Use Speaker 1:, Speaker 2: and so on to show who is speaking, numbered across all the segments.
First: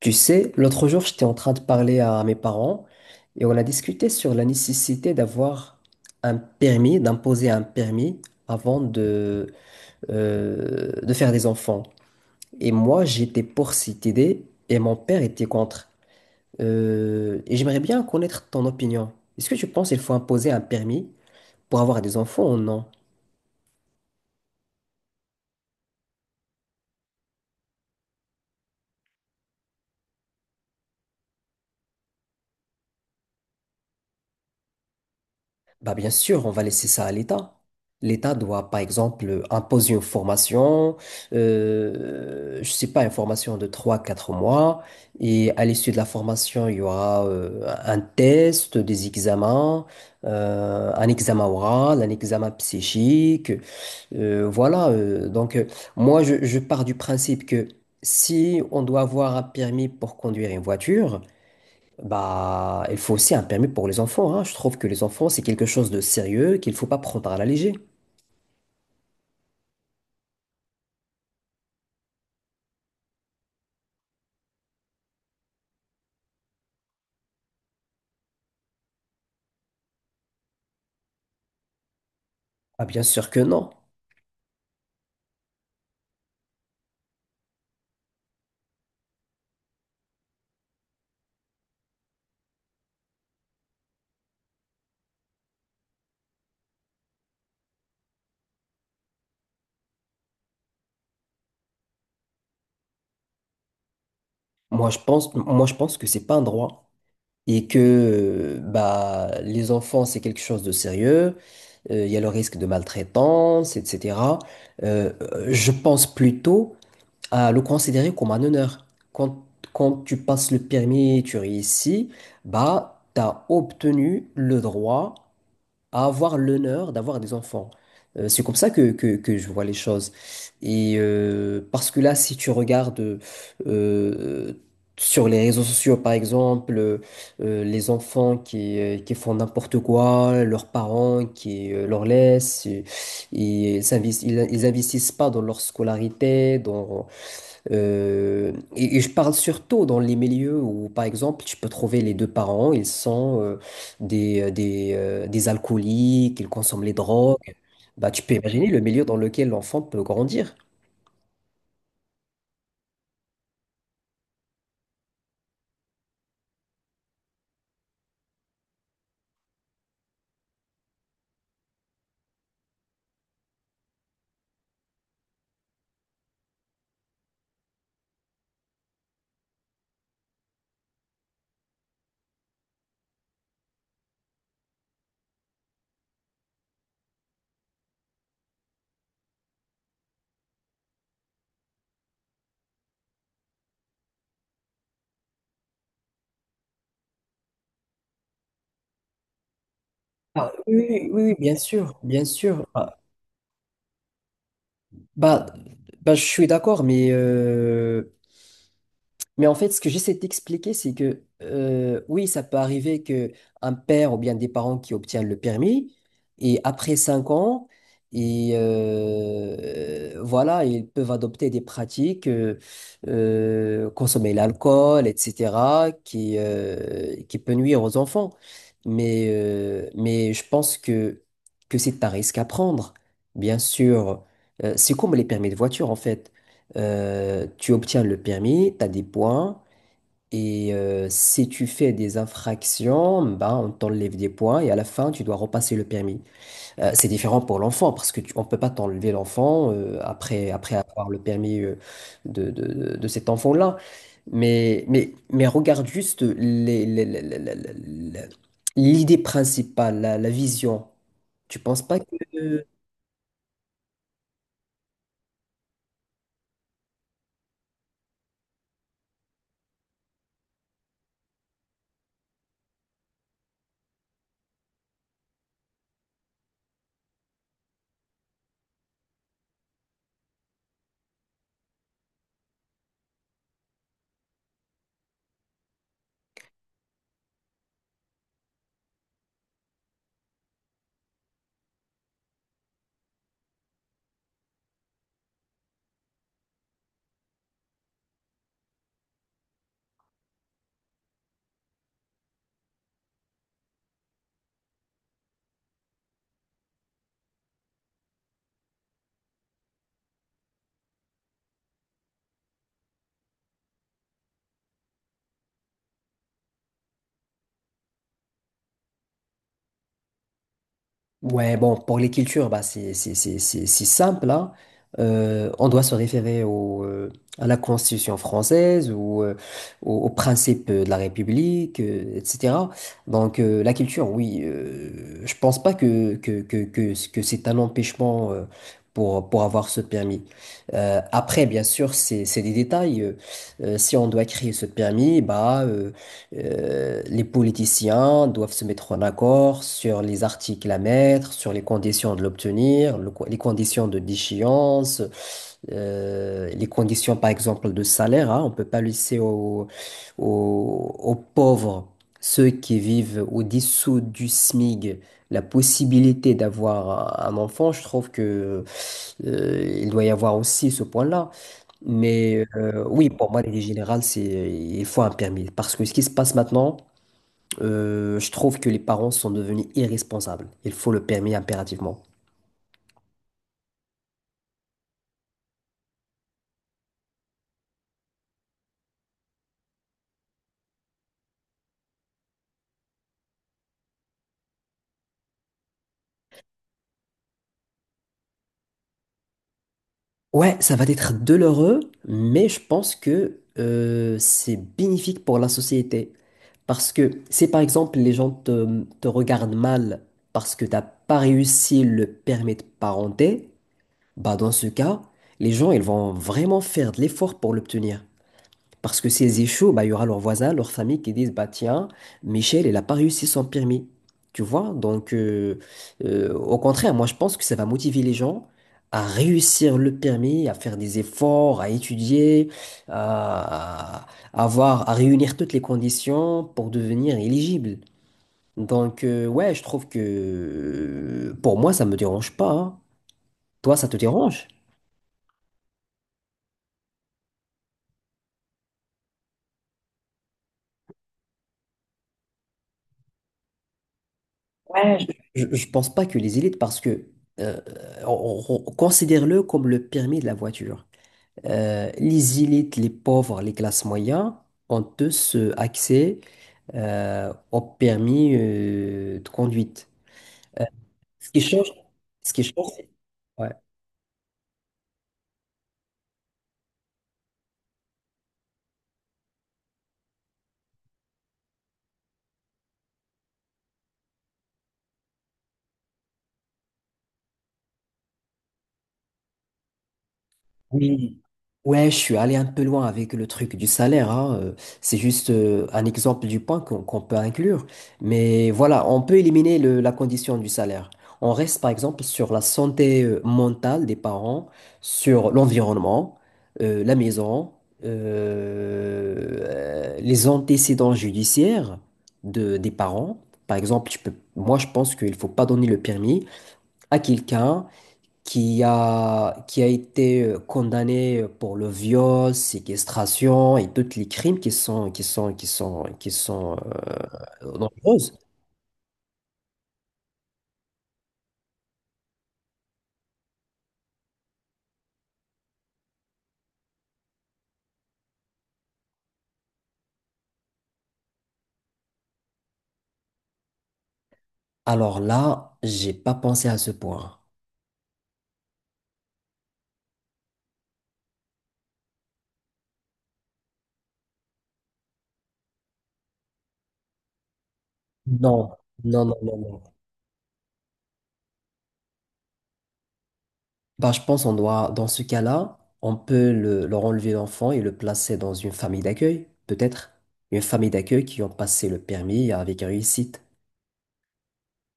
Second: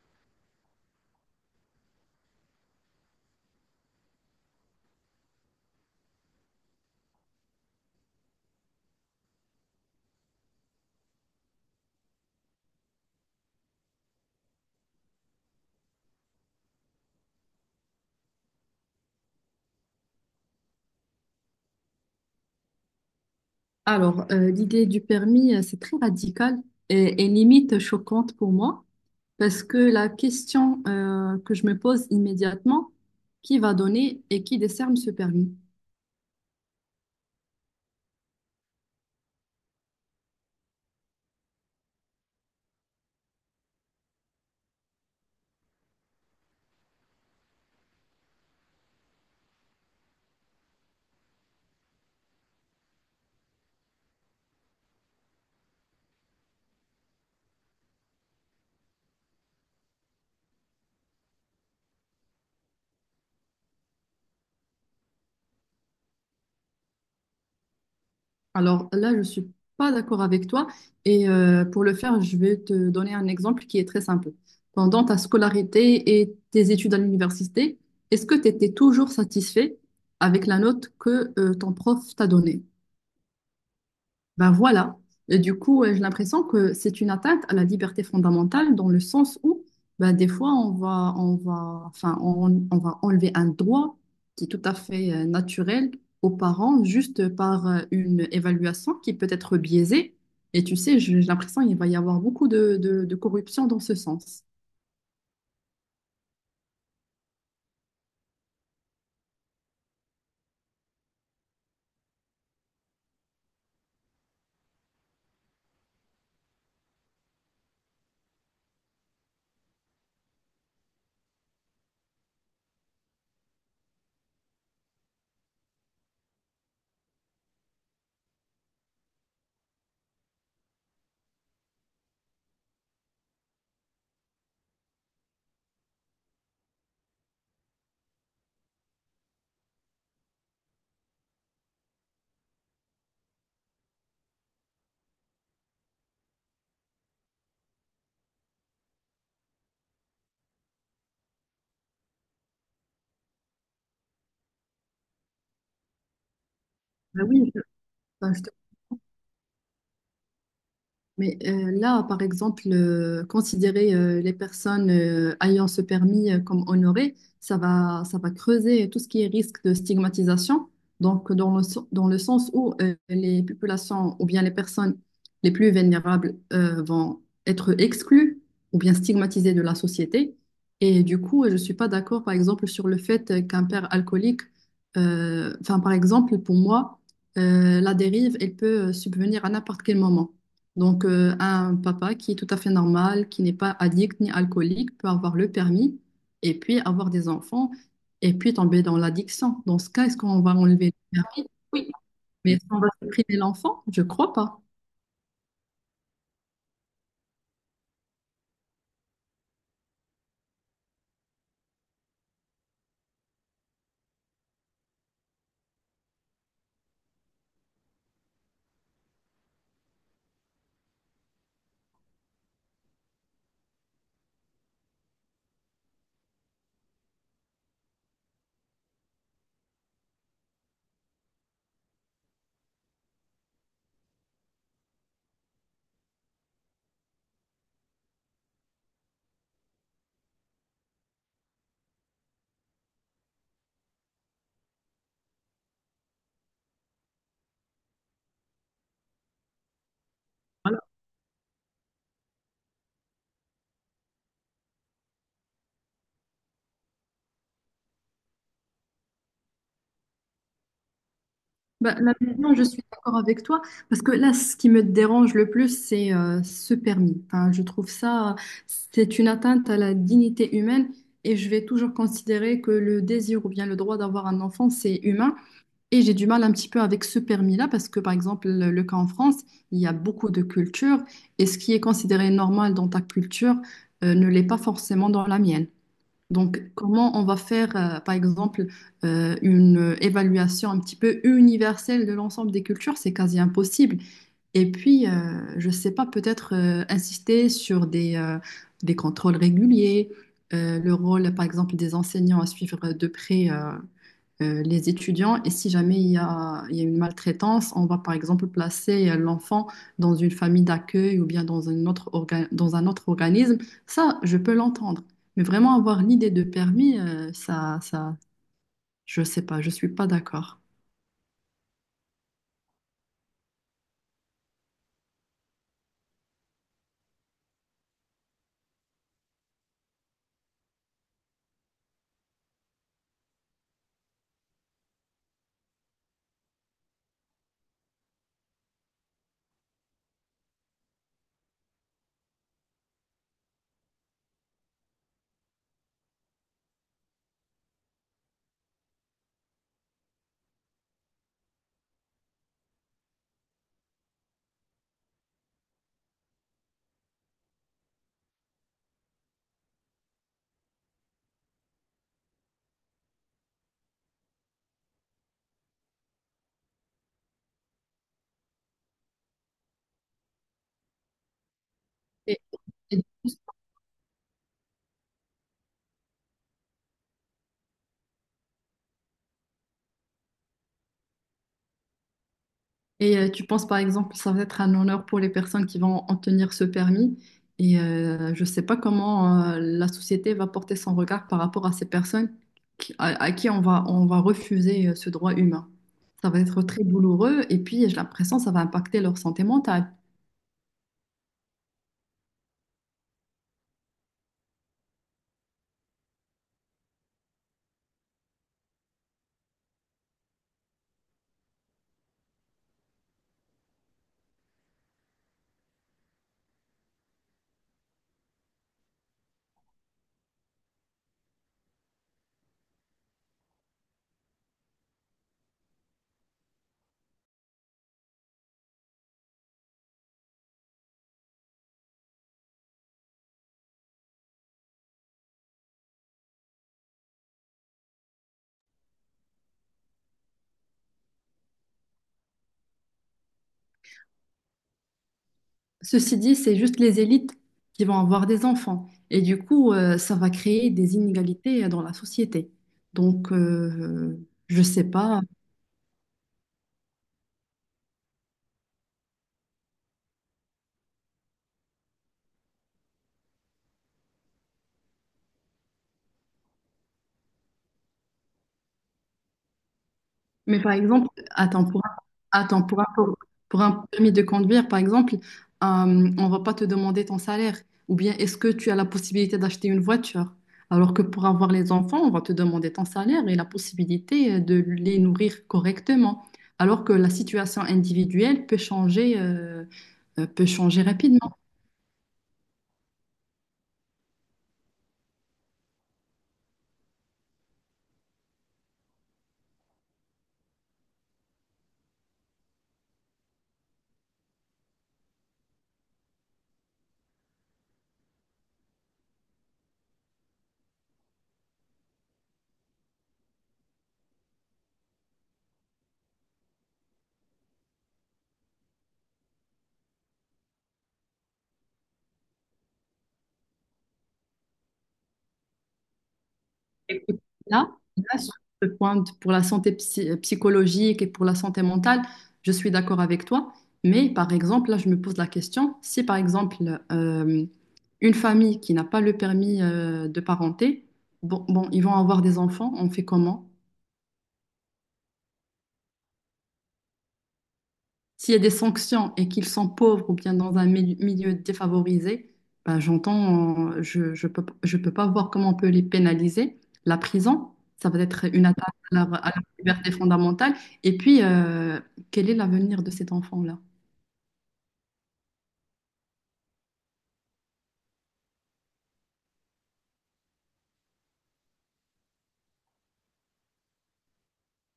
Speaker 1: Tu sais, l'autre jour, j'étais en train de parler à mes parents et on a discuté sur la nécessité d'avoir un permis, d'imposer un permis avant de faire des enfants. Et moi, j'étais pour cette idée et mon père était contre. Et j'aimerais bien connaître ton opinion. Est-ce que tu penses qu'il faut imposer un permis pour avoir des enfants ou non?
Speaker 2: Alors, l'idée du permis, c'est très radical et limite choquante pour moi parce que la question que je me pose immédiatement, qui va donner et qui décerne ce permis?
Speaker 1: Bah bien sûr, on va laisser ça à l'État. L'État doit, par exemple, imposer une formation, je sais pas, une formation de trois quatre mois, et à l'issue de la formation, il y aura un test, des examens, un examen oral, un examen psychique, voilà. Donc, moi, je pars du principe que si on doit avoir un permis pour conduire une voiture, bah, il faut aussi un permis pour les enfants, hein. Je trouve que les enfants, c'est quelque chose de sérieux qu'il ne faut pas prendre à la légère.
Speaker 2: Alors là, je suis pas d'accord avec toi et pour le faire, je vais te donner un exemple qui est très simple. Pendant ta scolarité et tes études à l'université, est-ce que tu étais toujours satisfait avec la note que ton prof t'a donnée?
Speaker 1: Ah, bien sûr que non.
Speaker 2: Ben voilà. Et du coup, j'ai l'impression que c'est une atteinte à la liberté fondamentale dans le sens où, ben, des fois, enfin, on va enlever un droit qui est tout à fait naturel aux parents juste par une évaluation qui peut être biaisée. Et tu sais, j'ai l'impression qu'il va y avoir beaucoup de corruption dans ce sens.
Speaker 1: Moi, je pense que c'est pas un droit. Et que bah, les enfants, c'est quelque chose de sérieux. Il y a le risque de maltraitance, etc. Je pense plutôt à le considérer comme un honneur. Quand, quand tu passes le permis et tu réussis, bah, tu as obtenu le droit à avoir l'honneur d'avoir des enfants. C'est comme ça que je vois les choses. Et parce que là, si tu regardes euh, sur les réseaux sociaux, par exemple, les enfants qui font n'importe quoi, leurs parents qui leur laissent, et ils investissent pas dans leur scolarité, et je parle surtout dans les milieux où, par exemple, tu peux trouver les deux parents, ils sont des alcooliques, ils consomment les
Speaker 2: Ben
Speaker 1: drogues.
Speaker 2: oui, je
Speaker 1: Bah, tu
Speaker 2: ben,
Speaker 1: peux
Speaker 2: je te
Speaker 1: imaginer le milieu dans lequel l'enfant peut grandir.
Speaker 2: mais là, par exemple, considérer les personnes ayant ce permis comme honorées, ça va creuser tout ce qui est risque de stigmatisation. Donc, dans le sens où les populations ou bien les personnes les plus vulnérables vont être exclues ou bien stigmatisées de la société. Et du coup, je ne suis pas d'accord, par exemple, sur le fait qu'un père alcoolique, enfin, par exemple, pour moi, la dérive, elle peut subvenir à n'importe quel moment. Donc, un papa qui est tout à fait normal, qui n'est pas addict ni alcoolique, peut avoir le permis et puis avoir des enfants et puis tomber dans l'addiction. Dans ce cas, est-ce qu'on
Speaker 1: Ah,
Speaker 2: va enlever
Speaker 1: oui,
Speaker 2: le
Speaker 1: oui, oui,
Speaker 2: permis?
Speaker 1: bien
Speaker 2: Oui.
Speaker 1: sûr, bien
Speaker 2: Mais
Speaker 1: sûr.
Speaker 2: est-ce qu'on va
Speaker 1: Ah.
Speaker 2: supprimer l'enfant? Je crois pas.
Speaker 1: Bah, bah, je suis d'accord, mais mais en fait, ce que j'essaie d'expliquer, c'est que oui, ça peut arriver que un père ou bien des parents qui obtiennent le permis et après 5 ans, voilà, ils peuvent adopter des pratiques, consommer l'alcool, etc., qui qui peut nuire aux enfants. Mais je pense que c'est un risque à prendre, bien sûr. C'est comme les permis de voiture en fait. Tu obtiens le permis, tu as des points, et si tu fais des infractions, ben, on t'enlève des points, et à la fin, tu dois repasser le permis. C'est différent pour l'enfant, parce que on peut pas t'enlever l'enfant après avoir le permis de, de, de cet enfant-là. Mais regarde juste l'idée principale, la vision. Tu penses
Speaker 2: Bah
Speaker 1: pas
Speaker 2: là, maintenant, je
Speaker 1: que...
Speaker 2: suis d'accord avec toi parce que là, ce qui me dérange le plus, c'est ce permis. Enfin, je trouve ça, c'est une atteinte à la dignité humaine et je vais toujours considérer que le désir ou bien le droit d'avoir un enfant, c'est humain. Et j'ai du mal un petit peu avec ce permis-là parce que, par exemple, le cas en France, il y a beaucoup de cultures et ce qui est considéré normal dans ta culture ne l'est pas forcément dans la mienne. Donc, comment on va faire, par exemple, une évaluation un petit peu universelle de l'ensemble des cultures? C'est quasi impossible. Et puis, je ne sais pas, peut-être insister sur des contrôles réguliers, le rôle, par exemple, des enseignants à suivre de près. Les étudiants. Et si jamais il y a une maltraitance, on va par exemple placer l'enfant dans une famille d'accueil ou bien dans un autre organisme. Ça, je peux l'entendre. Mais vraiment avoir l'idée de permis, je sais pas, je suis pas d'accord.
Speaker 1: Ouais, bon, pour les cultures, bah, c'est simple, hein. On doit se référer à la Constitution française ou aux principes de la République, etc. Donc, la culture, oui, je pense pas que c'est un empêchement pour avoir ce permis. Après, bien sûr, c'est des détails. Si on doit créer ce permis, bah, les politiciens doivent se mettre en accord sur les articles à mettre, sur les conditions de l'obtenir, les conditions de déchéance, les conditions par exemple de salaire, hein. On ne peut pas laisser aux pauvres, ceux qui vivent au-dessous du SMIG, la possibilité d'avoir un enfant. Je trouve que, il doit y avoir aussi ce point-là.
Speaker 2: Et-
Speaker 1: Mais
Speaker 2: et
Speaker 1: oui, pour moi, l'idée générale, c'est il faut un permis. Parce que ce qui se passe maintenant, je trouve que les parents sont devenus irresponsables. Il faut le permis impérativement.
Speaker 2: Et tu penses par exemple que ça va être un honneur pour les personnes qui vont obtenir ce permis. Et je ne sais pas comment la société va porter son regard par rapport à ces personnes à qui on va refuser ce droit humain. Ça va être très douloureux et puis j'ai l'impression que ça va impacter leur santé mentale.
Speaker 1: Ouais, ça va être douloureux, mais je pense que c'est bénéfique pour la société. Parce que si par exemple les gens te regardent mal parce que t'as pas réussi le permis de parenté, bah dans ce cas, les gens ils vont vraiment faire de l'effort pour l'obtenir. Parce que s'ils échouent, bah, il y aura leurs voisins, leurs familles qui disent, bah tiens, Michel, il n'a pas réussi son permis. Tu vois? Donc, au contraire, moi, je pense que ça va motiver les gens à réussir le permis, à faire des efforts, à étudier, à, à avoir, à réunir toutes les conditions pour devenir éligible. Donc, ouais, je trouve que pour moi, ça me dérange pas, hein. Toi, ça te dérange?
Speaker 2: Ceci dit, c'est juste les élites qui vont avoir des enfants. Et du coup, ça va créer des inégalités dans la société. Donc, je ne sais
Speaker 1: Ouais.
Speaker 2: pas.
Speaker 1: Je ne pense pas que les élites, parce que euh, considère-le comme le permis de la voiture. Les élites, les pauvres, les classes moyennes ont tous accès au permis de conduite.
Speaker 2: Mais par exemple,
Speaker 1: Ce qui change, ce qui
Speaker 2: attends,
Speaker 1: change, c'est-. Ouais.
Speaker 2: pour un permis de conduire, par exemple, on va pas te demander ton salaire. Ou bien est-ce que tu as la possibilité d'acheter une voiture? Alors que pour avoir les enfants, on va te demander ton salaire et la possibilité de les nourrir correctement. Alors que la situation individuelle peut changer
Speaker 1: Oui,
Speaker 2: rapidement.
Speaker 1: ouais, je suis allé un peu loin avec le truc du salaire, hein. C'est juste un exemple du point qu'on peut inclure. Mais voilà, on peut éliminer la condition du salaire. On reste par exemple sur la santé mentale des parents, sur l'environnement, la maison, les antécédents judiciaires des parents. Par exemple, moi je pense qu'il ne faut pas donner le permis à quelqu'un qui a été condamné pour le viol, séquestration et tous les crimes qui sont
Speaker 2: Écoute, là,
Speaker 1: nombreuses.
Speaker 2: là, sur pour la santé psychologique et pour la santé mentale, je suis d'accord avec toi. Mais par exemple, là, je me pose la question, si par exemple, euh, une famille qui n'a pas le permis de parenté, bon, ils vont avoir des enfants, on fait comment?
Speaker 1: Alors là, j'ai pas pensé à ce point.
Speaker 2: S'il y a des sanctions et qu'ils sont pauvres ou bien dans un milieu défavorisé, ben, j'entends, je peux pas voir comment on peut les pénaliser. La prison, ça va être
Speaker 1: Non,
Speaker 2: une attaque
Speaker 1: non, non,
Speaker 2: à
Speaker 1: non,
Speaker 2: leur
Speaker 1: non.
Speaker 2: liberté fondamentale. Et puis, quel est l'avenir de cet enfant-là?
Speaker 1: Bah, je pense on doit, dans ce cas-là, on peut leur enlever l'enfant et le placer dans une famille d'accueil, peut-être. Une famille d'accueil qui ont passé le permis avec réussite.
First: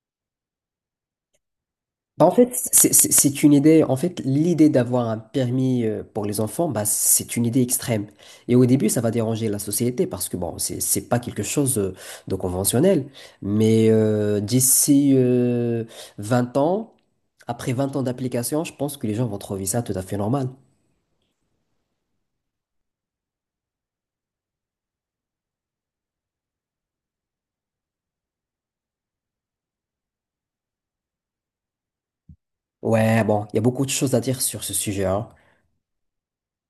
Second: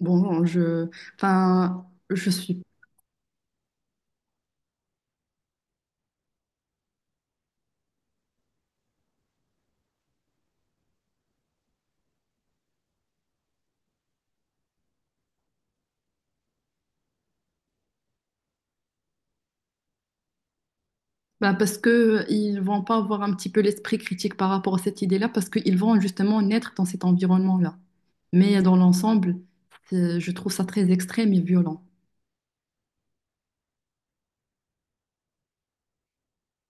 Speaker 2: Bon, enfin,
Speaker 1: Bah, en
Speaker 2: je
Speaker 1: fait,
Speaker 2: suis.
Speaker 1: c'est une idée. En fait, l'idée d'avoir un permis pour les enfants, bah, c'est une idée extrême. Et au début, ça va déranger la société parce que bon, c'est pas quelque chose de conventionnel. Mais d'ici 20 ans, après 20 ans d'application, je pense que les gens vont trouver ça tout à fait normal.
Speaker 2: Ben, parce que ils vont pas avoir un petit peu l'esprit critique par rapport à cette idée-là, parce qu'ils vont justement naître dans cet environnement-là. Mais dans l'ensemble, je trouve ça très extrême et violent.
Speaker 1: Ouais, bon, il y a beaucoup de choses à dire sur ce sujet, hein.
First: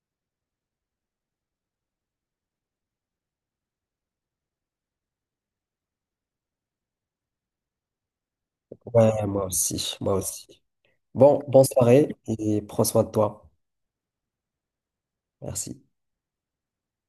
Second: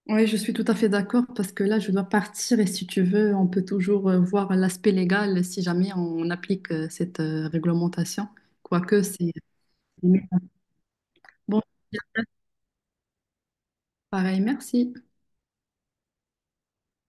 Speaker 2: Oui, je suis tout à fait d'accord parce que là, je dois partir et si tu veux, on peut toujours voir l'aspect légal si jamais on applique cette réglementation. Quoique,
Speaker 1: Ouais,
Speaker 2: c'est...
Speaker 1: moi aussi, moi aussi. Bon,
Speaker 2: Bon,
Speaker 1: bonne soirée et prends soin de toi.
Speaker 2: pareil, merci.
Speaker 1: Merci.